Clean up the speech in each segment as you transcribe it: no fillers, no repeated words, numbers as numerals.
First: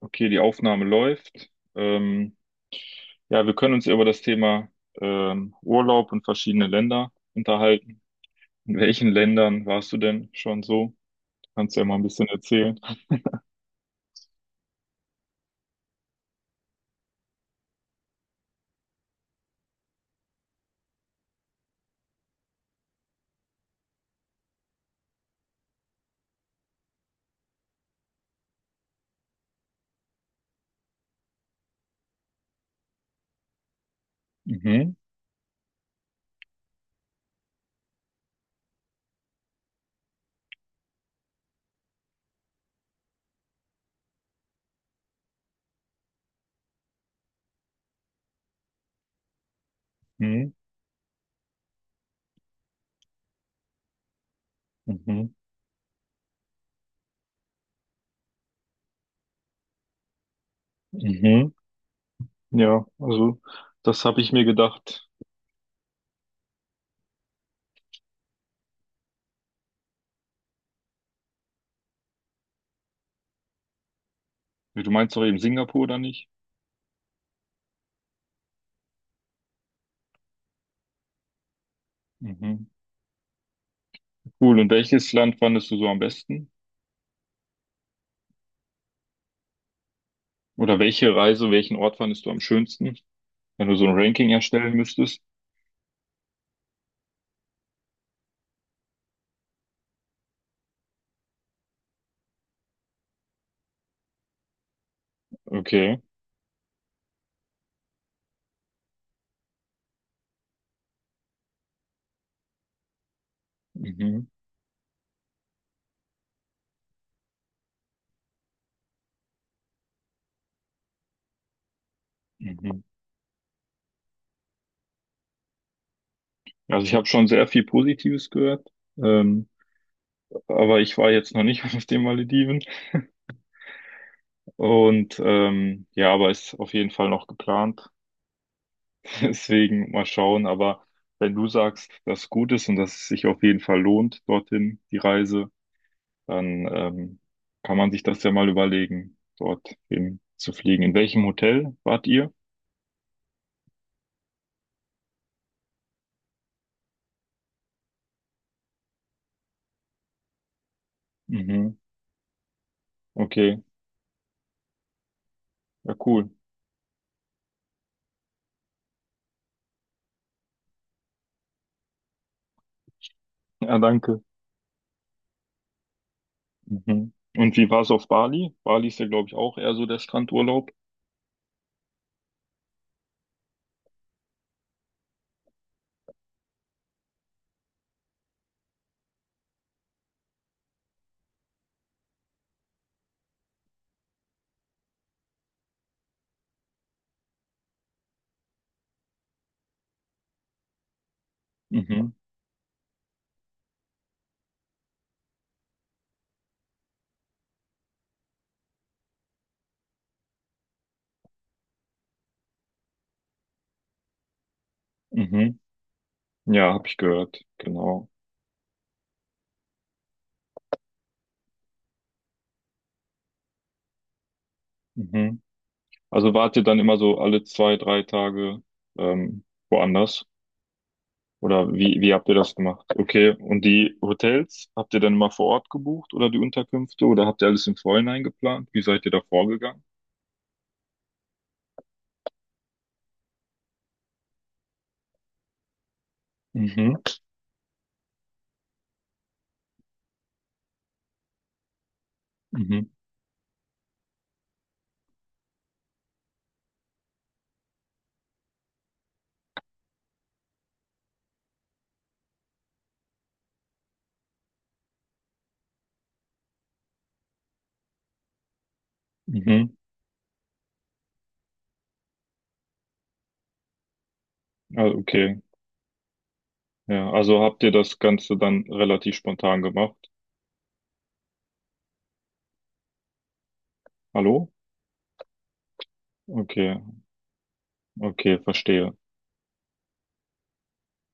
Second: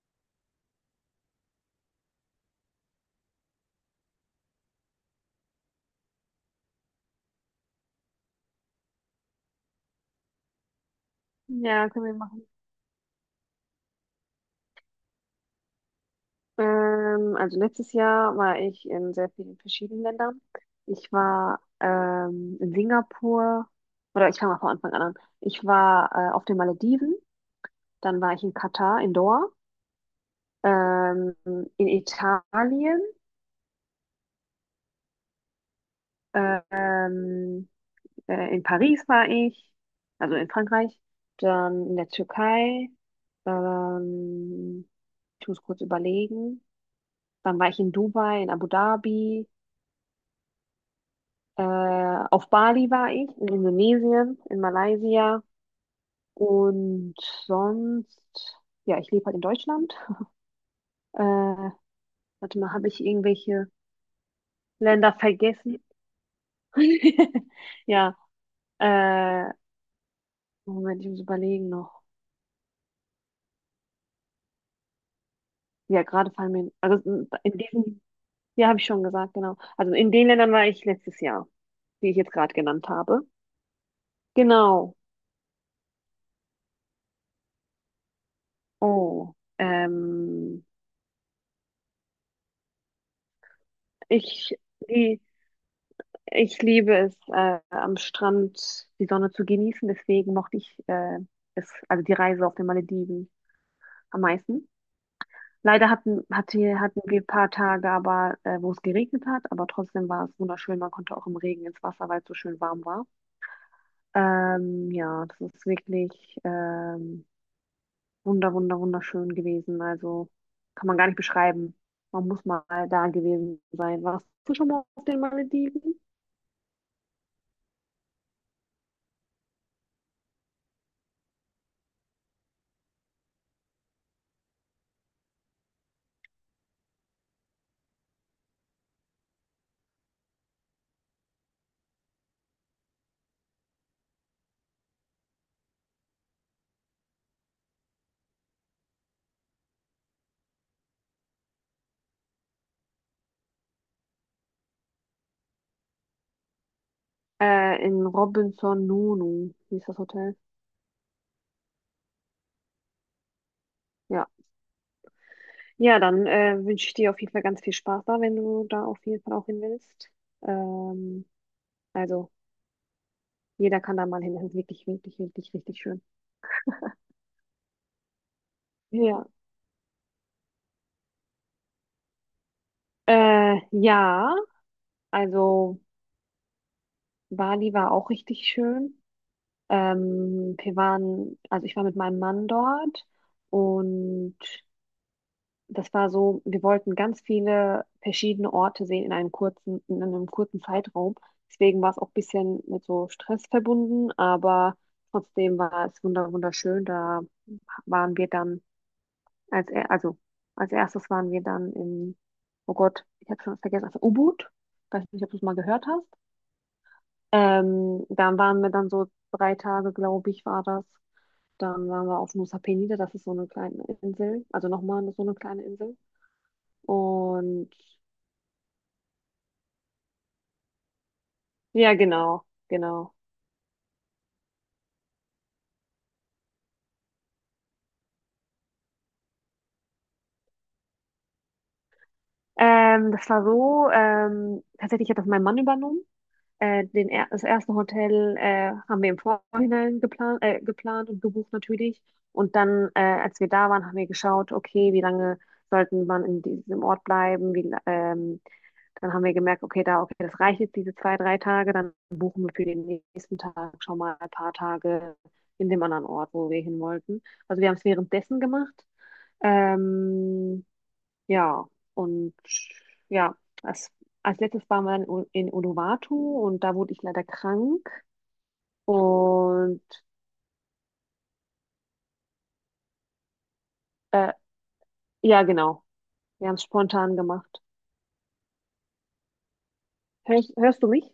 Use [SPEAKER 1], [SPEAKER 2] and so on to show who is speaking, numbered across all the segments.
[SPEAKER 1] Okay, die Aufnahme läuft. Ähm, ja, wir können uns ja über das Thema Urlaub und verschiedene Länder unterhalten. In welchen Ländern warst du denn schon so? Kannst du ja
[SPEAKER 2] Ja,
[SPEAKER 1] mal ein
[SPEAKER 2] können wir
[SPEAKER 1] bisschen
[SPEAKER 2] machen.
[SPEAKER 1] erzählen.
[SPEAKER 2] Also letztes Jahr war ich in sehr vielen verschiedenen Ländern. Ich war in Singapur, oder ich fange mal von Anfang an an. Ich war auf den Malediven, dann war ich in Katar, in Doha, ähm, in Italien,
[SPEAKER 1] Mhm,
[SPEAKER 2] äh, ähm, in Paris war ich, also in Frankreich, dann in der Türkei, ähm, ich muss kurz überlegen, dann war ich in Dubai, in Abu Dhabi.
[SPEAKER 1] mhm,
[SPEAKER 2] Auf Bali war ich, in Indonesien, in
[SPEAKER 1] mhm,
[SPEAKER 2] Malaysia und sonst, ja, ich lebe halt in Deutschland.
[SPEAKER 1] mhm.
[SPEAKER 2] Äh, warte mal,
[SPEAKER 1] Ja,
[SPEAKER 2] habe ich
[SPEAKER 1] also
[SPEAKER 2] irgendwelche
[SPEAKER 1] das habe ich mir gedacht.
[SPEAKER 2] Länder vergessen? Ja, äh, Moment, ich muss überlegen noch.
[SPEAKER 1] Ja, Du meinst doch eben Singapur oder
[SPEAKER 2] Ja,
[SPEAKER 1] nicht?
[SPEAKER 2] gerade fallen mir, also in diesen, ja, habe ich schon gesagt, genau. Also in den Ländern war ich letztes Jahr, die ich jetzt gerade
[SPEAKER 1] Mhm.
[SPEAKER 2] genannt habe.
[SPEAKER 1] Cool. Und
[SPEAKER 2] Genau.
[SPEAKER 1] welches Land fandest du so am besten?
[SPEAKER 2] Oh, ähm,
[SPEAKER 1] Oder welche Reise, welchen Ort fandest du am schönsten, wenn du so ein Ranking
[SPEAKER 2] ich,
[SPEAKER 1] erstellen müsstest?
[SPEAKER 2] die, ich liebe es, am Strand die Sonne zu genießen. Deswegen mochte ich es, also die Reise auf den Malediven am meisten. Leider
[SPEAKER 1] Okay.
[SPEAKER 2] hatten wir ein paar Tage, aber wo es geregnet hat, aber trotzdem war es wunderschön. Man konnte auch im Regen ins Wasser, weil es so schön warm war.
[SPEAKER 1] Mhm.
[SPEAKER 2] Ja, das ist wirklich wunderschön gewesen. Also kann man gar nicht beschreiben. Man muss mal
[SPEAKER 1] Mhm.
[SPEAKER 2] da gewesen sein. Warst du schon mal auf den Malediven?
[SPEAKER 1] Also ich habe schon sehr viel Positives gehört, ähm, aber ich war jetzt noch nicht auf den Malediven und ja, aber ist auf jeden Fall noch geplant. Deswegen mal schauen. Aber wenn du sagst, dass es gut ist und dass es sich auf jeden Fall lohnt, dorthin die Reise, dann kann man sich das ja mal überlegen, dort hin zu fliegen. In welchem Hotel wart ihr?
[SPEAKER 2] In Robinson Nonu hieß das Hotel.
[SPEAKER 1] Mhm. Okay,
[SPEAKER 2] Ja.
[SPEAKER 1] ja
[SPEAKER 2] Ja, dann
[SPEAKER 1] cool.
[SPEAKER 2] äh, wünsche ich dir auf jeden Fall ganz viel Spaß da, wenn du da auf jeden Fall auch hin willst. Ähm, also,
[SPEAKER 1] Ja,
[SPEAKER 2] jeder kann da
[SPEAKER 1] danke.
[SPEAKER 2] mal hin. Das ist wirklich, richtig schön.
[SPEAKER 1] Mhm. Und wie war es auf Bali? Bali ist ja,
[SPEAKER 2] Ja.
[SPEAKER 1] glaube ich, auch eher so der Strandurlaub.
[SPEAKER 2] Ja, also Bali war auch richtig schön. Wir waren, also ich war mit meinem Mann dort und das war so, wir wollten ganz viele verschiedene Orte sehen in einem kurzen Zeitraum. Deswegen war es auch
[SPEAKER 1] Mhm.
[SPEAKER 2] ein bisschen mit so Stress verbunden, aber trotzdem war es wunderschön. Da waren wir dann als er, also als erstes waren wir dann in, oh Gott, ich habe schon vergessen, also Ubud. Weiß nicht, ob du es mal
[SPEAKER 1] Mhm.
[SPEAKER 2] gehört hast.
[SPEAKER 1] Ja, habe ich gehört, genau.
[SPEAKER 2] Dann waren wir dann so 3 Tage, glaube ich, war das. Dann waren wir auf Nusa Penida, das ist so eine kleine Insel, also nochmal so eine
[SPEAKER 1] Mhm.
[SPEAKER 2] kleine Insel.
[SPEAKER 1] Also wart ihr dann immer so alle
[SPEAKER 2] Und
[SPEAKER 1] zwei, drei Tage ähm, woanders? Oder
[SPEAKER 2] ja,
[SPEAKER 1] wie habt ihr
[SPEAKER 2] genau,
[SPEAKER 1] das gemacht?
[SPEAKER 2] genau.
[SPEAKER 1] Okay, und die Hotels, habt ihr dann immer vor Ort gebucht oder die Unterkünfte oder habt ihr alles im Vorhinein geplant? Wie seid ihr da vorgegangen?
[SPEAKER 2] Das war so, tatsächlich hat das mein Mann übernommen.
[SPEAKER 1] Mhm.
[SPEAKER 2] Den er das erste Hotel haben wir im Vorhinein geplant und gebucht natürlich. Und
[SPEAKER 1] Mhm.
[SPEAKER 2] dann, als wir da waren, haben wir geschaut, okay, wie lange sollten man in diesem Ort bleiben? Dann haben wir gemerkt, okay, das reicht jetzt diese 2, 3 Tage. Dann buchen wir für den nächsten Tag schon mal ein paar Tage in dem anderen Ort, wo wir hin wollten. Also wir haben es währenddessen gemacht.
[SPEAKER 1] Mhm.
[SPEAKER 2] Ähm, Ja, und ja, als, als letztes waren wir
[SPEAKER 1] Also,
[SPEAKER 2] in
[SPEAKER 1] okay.
[SPEAKER 2] Uluwatu und da wurde ich
[SPEAKER 1] Ja,
[SPEAKER 2] leider
[SPEAKER 1] also habt ihr
[SPEAKER 2] krank.
[SPEAKER 1] das Ganze dann relativ spontan
[SPEAKER 2] Und
[SPEAKER 1] gemacht?
[SPEAKER 2] äh,
[SPEAKER 1] Hallo?
[SPEAKER 2] ja, genau, wir haben es
[SPEAKER 1] Okay,
[SPEAKER 2] spontan gemacht.
[SPEAKER 1] okay, verstehe.
[SPEAKER 2] Hörst du mich?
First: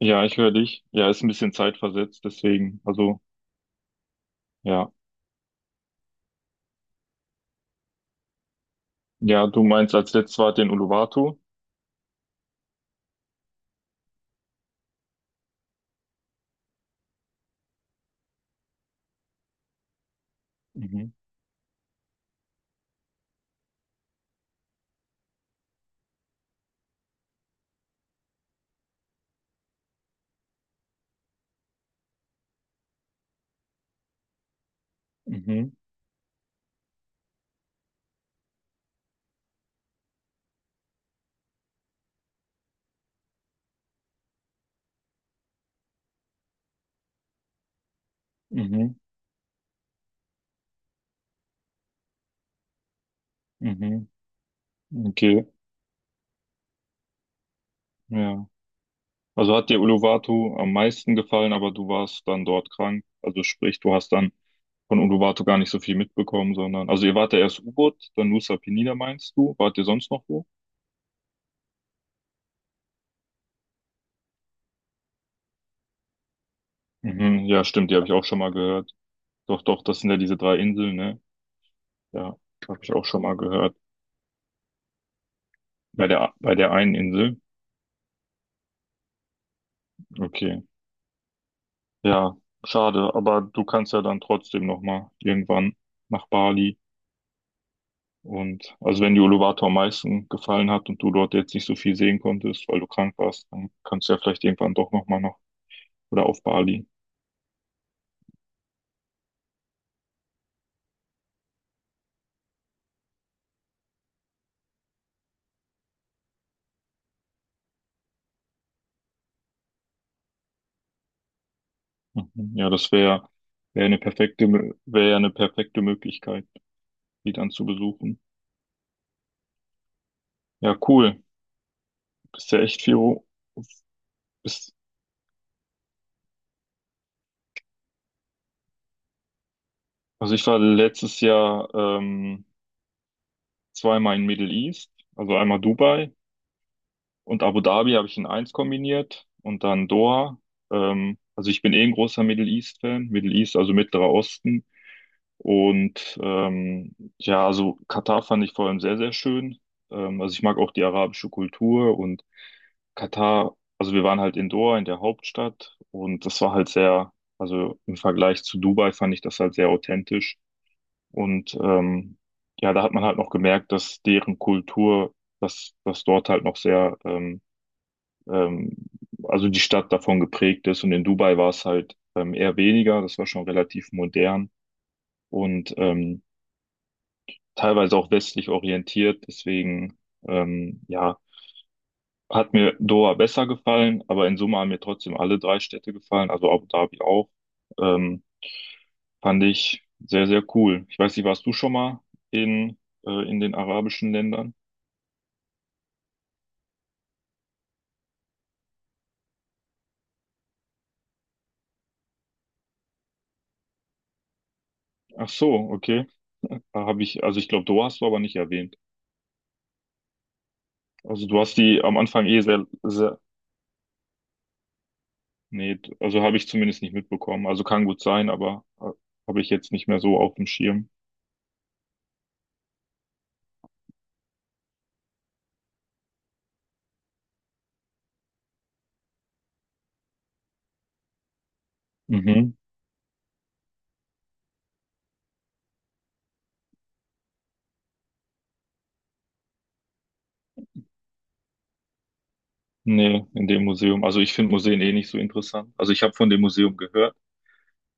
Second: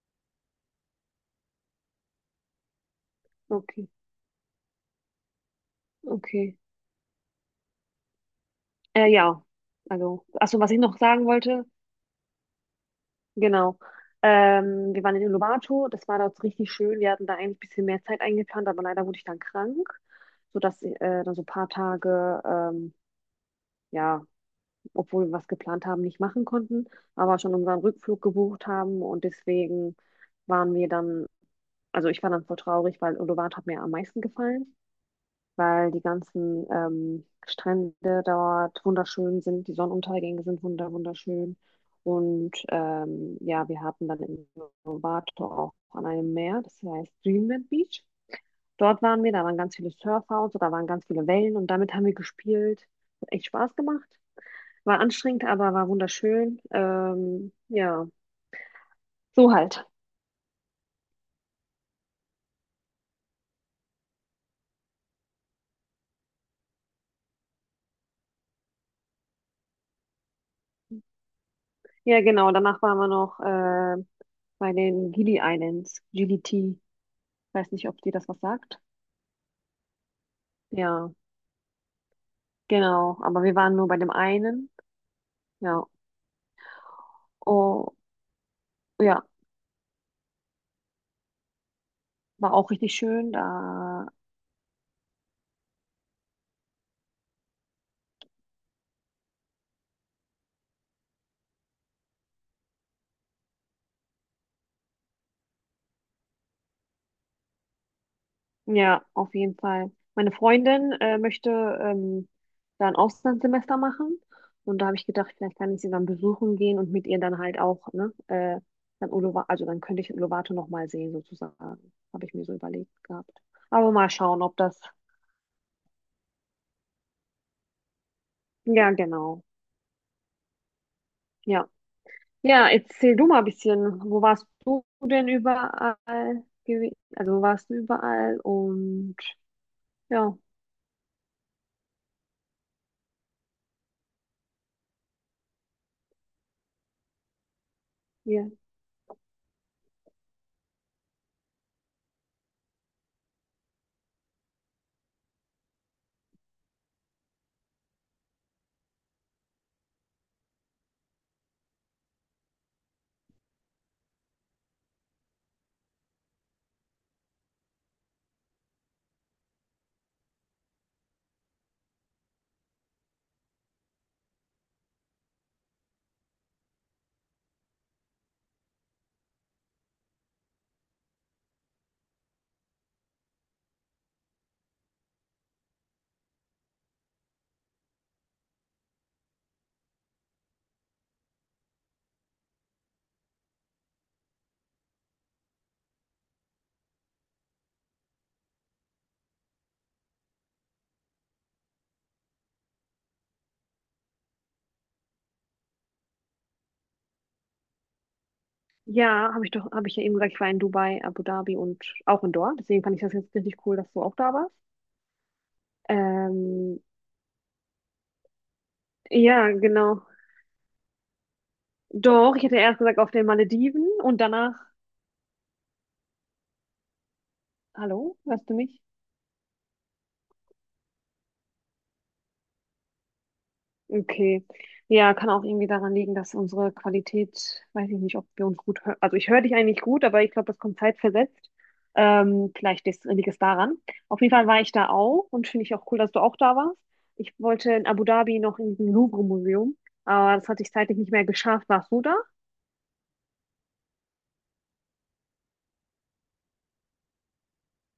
[SPEAKER 1] Ja, ich höre dich. Ja, ist ein bisschen zeitversetzt, deswegen, also,
[SPEAKER 2] Okay,
[SPEAKER 1] ja.
[SPEAKER 2] okay. Ja,
[SPEAKER 1] Ja, du meinst als
[SPEAKER 2] also,
[SPEAKER 1] letztes war
[SPEAKER 2] achso,
[SPEAKER 1] den
[SPEAKER 2] was ich noch sagen
[SPEAKER 1] Uluwatu?
[SPEAKER 2] wollte, genau. Wir waren in Uluwatu, das war dort richtig schön. Wir hatten da eigentlich ein bisschen mehr Zeit eingeplant, aber leider wurde ich dann krank, sodass
[SPEAKER 1] Mhm,
[SPEAKER 2] äh, dann so ein paar Tage, ja, obwohl wir was geplant haben, nicht machen konnten, aber schon unseren Rückflug gebucht haben und deswegen waren wir dann, also ich war dann voll traurig, weil Uluwatu hat mir am meisten gefallen,
[SPEAKER 1] mhm,
[SPEAKER 2] weil die ganzen Strände dort wunderschön sind, die Sonnenuntergänge sind wunderschön und ja, wir hatten dann in Uluwatu auch an einem Meer, das heißt Dreamland Beach.
[SPEAKER 1] mhm,
[SPEAKER 2] Dort waren wir, da waren ganz viele Surfer und so, da waren ganz viele Wellen und damit haben wir gespielt. Hat echt Spaß
[SPEAKER 1] mhm.
[SPEAKER 2] gemacht. War anstrengend,
[SPEAKER 1] Okay,
[SPEAKER 2] aber war wunderschön. Ja,
[SPEAKER 1] ja.
[SPEAKER 2] so
[SPEAKER 1] Also hat dir
[SPEAKER 2] halt.
[SPEAKER 1] Uluwatu am meisten gefallen, aber du warst dann dort krank. Also sprich, du hast dann von Uluwatu gar nicht so viel mitbekommen, sondern, also ihr wart ja erst U-Boot, dann Nusa Penida meinst du? Wart ihr sonst noch wo?
[SPEAKER 2] Ja, genau. Danach waren wir noch bei den Gili Islands, GDT.
[SPEAKER 1] Mhm, ja,
[SPEAKER 2] Weiß nicht,
[SPEAKER 1] stimmt, die
[SPEAKER 2] ob
[SPEAKER 1] habe ich
[SPEAKER 2] dir
[SPEAKER 1] auch
[SPEAKER 2] das
[SPEAKER 1] schon
[SPEAKER 2] was
[SPEAKER 1] mal
[SPEAKER 2] sagt.
[SPEAKER 1] gehört. Doch, doch, das sind ja diese drei Inseln,
[SPEAKER 2] Ja,
[SPEAKER 1] ne? Ja, habe ich auch
[SPEAKER 2] genau.
[SPEAKER 1] schon mal
[SPEAKER 2] Aber wir
[SPEAKER 1] gehört.
[SPEAKER 2] waren nur bei dem einen. Ja,
[SPEAKER 1] Bei der einen Insel.
[SPEAKER 2] oh, ja,
[SPEAKER 1] Okay. Ja,
[SPEAKER 2] war auch richtig
[SPEAKER 1] schade,
[SPEAKER 2] schön.
[SPEAKER 1] aber du kannst ja
[SPEAKER 2] Da
[SPEAKER 1] dann trotzdem nochmal irgendwann nach Bali. Und also wenn dir Uluwatu am meisten gefallen hat und du dort jetzt nicht so viel sehen konntest, weil du krank warst, dann kannst du ja vielleicht irgendwann doch nochmal nach oder auf Bali.
[SPEAKER 2] Ja, auf jeden Fall. Meine Freundin möchte ähm, da ein Auslandssemester machen. Und da habe ich gedacht, vielleicht kann ich sie dann besuchen gehen und mit ihr dann halt auch, ne, dann Uluwatu, also dann könnte ich Uluwatu nochmal sehen, sozusagen. Habe ich mir
[SPEAKER 1] Mhm.
[SPEAKER 2] so
[SPEAKER 1] Ja, das
[SPEAKER 2] überlegt
[SPEAKER 1] wäre
[SPEAKER 2] gehabt.
[SPEAKER 1] wär wär
[SPEAKER 2] Aber
[SPEAKER 1] eine
[SPEAKER 2] mal schauen,
[SPEAKER 1] perfekte,
[SPEAKER 2] ob das.
[SPEAKER 1] wäre ja eine perfekte Möglichkeit, die dann zu besuchen.
[SPEAKER 2] Ja, genau.
[SPEAKER 1] Ja, cool.
[SPEAKER 2] Ja.
[SPEAKER 1] Bist ja
[SPEAKER 2] Ja,
[SPEAKER 1] echt viel.
[SPEAKER 2] erzähl du mal ein bisschen, wo warst
[SPEAKER 1] Bist,
[SPEAKER 2] du denn überall gewesen? Also wo warst du überall? Und
[SPEAKER 1] also
[SPEAKER 2] ja,
[SPEAKER 1] ich war letztes Jahr zweimal in Middle East, also einmal Dubai und Abu Dhabi habe ich in
[SPEAKER 2] ja.
[SPEAKER 1] eins kombiniert und dann Doha. Also ich bin eh ein großer Middle East-Fan, Middle East, also Mittlerer Osten. Und ja, also Katar fand ich vor allem sehr, sehr schön. Also ich mag auch die arabische Kultur und Katar, also wir waren halt in Doha, in der Hauptstadt und das war halt sehr, also im Vergleich zu Dubai fand ich das halt sehr authentisch. Und ja, da hat man halt noch gemerkt, dass deren Kultur, dass dort halt noch sehr ähm, also die Stadt davon geprägt ist. Und in Dubai war es halt eher weniger, das war schon relativ modern und teilweise auch westlich orientiert. Deswegen, ja, hat mir Doha besser gefallen, aber in Summe haben mir trotzdem alle drei Städte gefallen, also Abu Dhabi auch. Ähm, fand ich sehr, sehr cool. Ich weiß nicht, warst du schon mal in, in den arabischen Ländern?
[SPEAKER 2] Ja, habe ich doch, habe ich ja eben gesagt, ich war in Dubai, Abu Dhabi und auch in Doha. Deswegen fand ich das jetzt richtig cool, dass du auch da warst.
[SPEAKER 1] Ach so, okay.
[SPEAKER 2] Ähm,
[SPEAKER 1] Da habe ich, also ich glaube, Doha hast du aber nicht erwähnt.
[SPEAKER 2] ja, genau.
[SPEAKER 1] Also du hast die am Anfang
[SPEAKER 2] Doch,
[SPEAKER 1] eh
[SPEAKER 2] ich hätte
[SPEAKER 1] sehr,
[SPEAKER 2] erst gesagt auf
[SPEAKER 1] sehr
[SPEAKER 2] den Malediven und danach,
[SPEAKER 1] Nee, also habe ich zumindest nicht mitbekommen. Also kann gut
[SPEAKER 2] hallo,
[SPEAKER 1] sein,
[SPEAKER 2] hörst du
[SPEAKER 1] aber
[SPEAKER 2] mich?
[SPEAKER 1] habe ich jetzt nicht mehr so auf dem Schirm.
[SPEAKER 2] Okay. Ja, kann auch irgendwie daran liegen, dass unsere Qualität, weiß ich nicht, ob wir uns gut hören. Also ich höre dich eigentlich gut, aber ich glaube, das kommt zeitversetzt.
[SPEAKER 1] Mhm.
[SPEAKER 2] Vielleicht liegt es daran. Auf jeden Fall war ich da auch und finde ich auch cool, dass du auch da warst. Ich wollte in Abu Dhabi noch in diesem Louvre-Museum, aber das hatte ich zeitlich nicht mehr geschafft. Warst du da?
[SPEAKER 1] Nee, in dem Museum. Also ich finde Museen eh nicht so interessant. Also ich habe von dem Museum gehört,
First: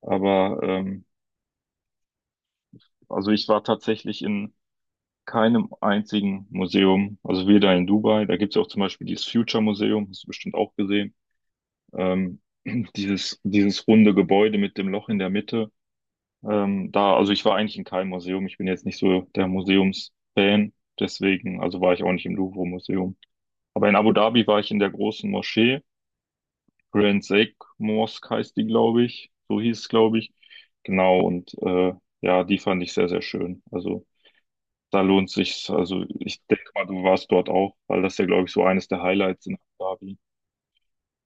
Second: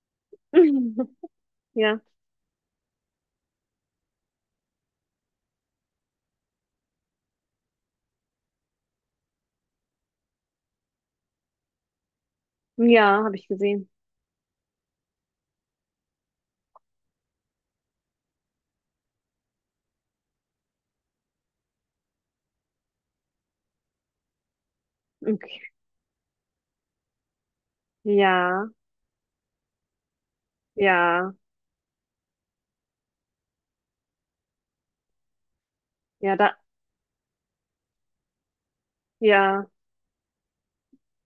[SPEAKER 1] aber
[SPEAKER 2] Ja.
[SPEAKER 1] also ich war tatsächlich in keinem einzigen Museum. Also weder in Dubai, da gibt's ja auch zum Beispiel dieses Future Museum, hast du bestimmt auch gesehen. Ähm,
[SPEAKER 2] Ja, habe ich
[SPEAKER 1] dieses
[SPEAKER 2] gesehen.
[SPEAKER 1] runde Gebäude mit dem Loch in der Mitte. Da, also ich war eigentlich in keinem Museum. Ich bin jetzt nicht so der Museumsfan. Deswegen, also war ich auch nicht im Louvre-Museum. Aber in Abu Dhabi war ich in der großen
[SPEAKER 2] Okay.
[SPEAKER 1] Moschee. Grand Sheikh Mosque heißt die,
[SPEAKER 2] Ja,
[SPEAKER 1] glaube ich. So hieß es, glaube ich. Genau,
[SPEAKER 2] ja,
[SPEAKER 1] und ja, die fand ich sehr, sehr schön. Also da lohnt sich's. Also
[SPEAKER 2] ja,
[SPEAKER 1] ich
[SPEAKER 2] da,
[SPEAKER 1] denke mal, du warst dort auch, weil das ja, glaube ich, so eines der Highlights in Abu
[SPEAKER 2] ja.
[SPEAKER 1] Dhabi.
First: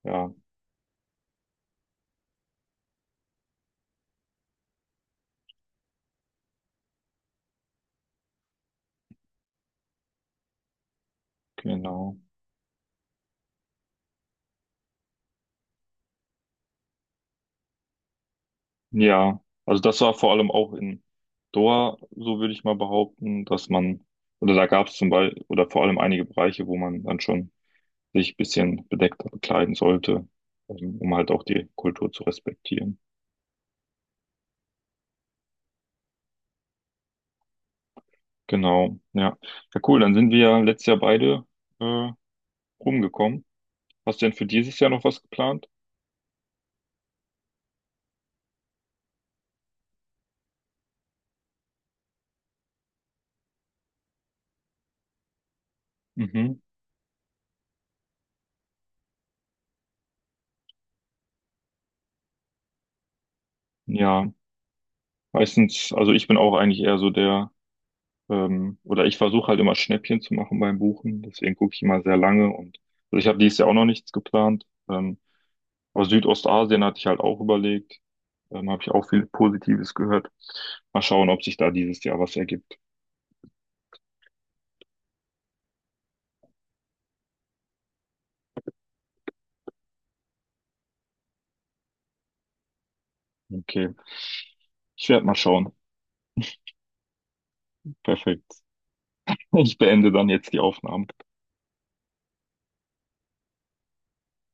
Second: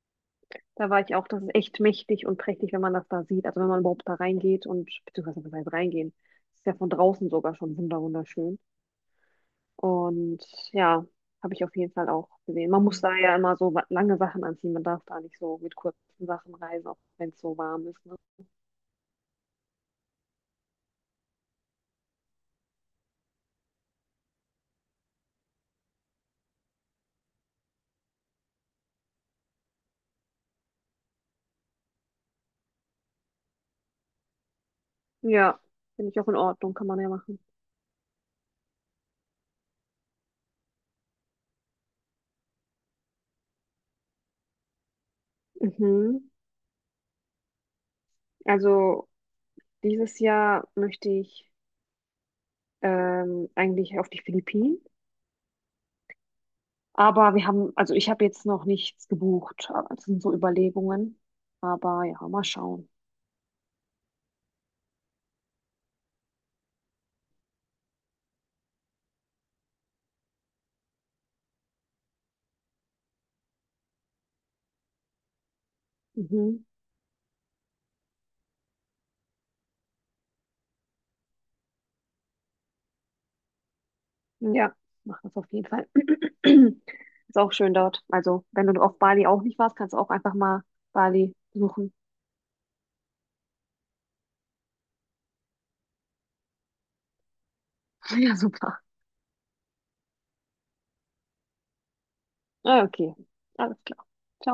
[SPEAKER 1] Ja,
[SPEAKER 2] Da war ich auch, das ist echt mächtig und prächtig, wenn man das da sieht. Also wenn man überhaupt da reingeht und, beziehungsweise was heißt reingehen, das ist ja von draußen sogar schon wunderschön. Und ja, habe ich auf jeden Fall
[SPEAKER 1] genau.
[SPEAKER 2] auch gesehen. Man muss da ja immer so lange Sachen anziehen. Man darf da nicht so mit kurzen Sachen reisen, auch wenn es so warm ist. Ne?
[SPEAKER 1] Ja, also das war vor allem auch in Doha, so würde ich mal behaupten, dass man, oder da gab es zum Beispiel, oder vor allem einige Bereiche, wo man dann schon sich ein bisschen bedeckter bekleiden sollte, um halt auch die Kultur zu respektieren.
[SPEAKER 2] Ja, finde ich auch in Ordnung, kann man ja machen.
[SPEAKER 1] Genau, ja. Ja, cool, dann sind wir ja letztes Jahr beide äh, rumgekommen. Hast du denn für dieses Jahr noch was geplant?
[SPEAKER 2] Mhm. Also dieses Jahr möchte ich eigentlich auf die Philippinen.
[SPEAKER 1] Mhm.
[SPEAKER 2] Aber wir haben, also ich habe jetzt noch nichts gebucht. Aber das sind so Überlegungen. Aber ja, mal schauen.
[SPEAKER 1] Ja, meistens, also ich bin auch eigentlich eher so der oder ich versuche halt immer Schnäppchen zu machen beim Buchen. Deswegen gucke ich immer sehr lange und also ich habe dieses Jahr auch noch nichts geplant. Aber
[SPEAKER 2] Mhm.
[SPEAKER 1] Südostasien hatte ich halt auch überlegt. Habe ich auch viel Positives gehört. Mal schauen, ob sich da dieses Jahr was ergibt.
[SPEAKER 2] Ja, mach das auf jeden Fall. Ist auch schön dort. Also, wenn du auf Bali auch nicht warst, kannst du auch einfach mal Bali suchen.
[SPEAKER 1] Okay, ich werde mal schauen.
[SPEAKER 2] Ja,
[SPEAKER 1] Perfekt.
[SPEAKER 2] super.
[SPEAKER 1] Ich beende dann jetzt die Aufnahme.
[SPEAKER 2] Ah, okay, alles klar. Ciao.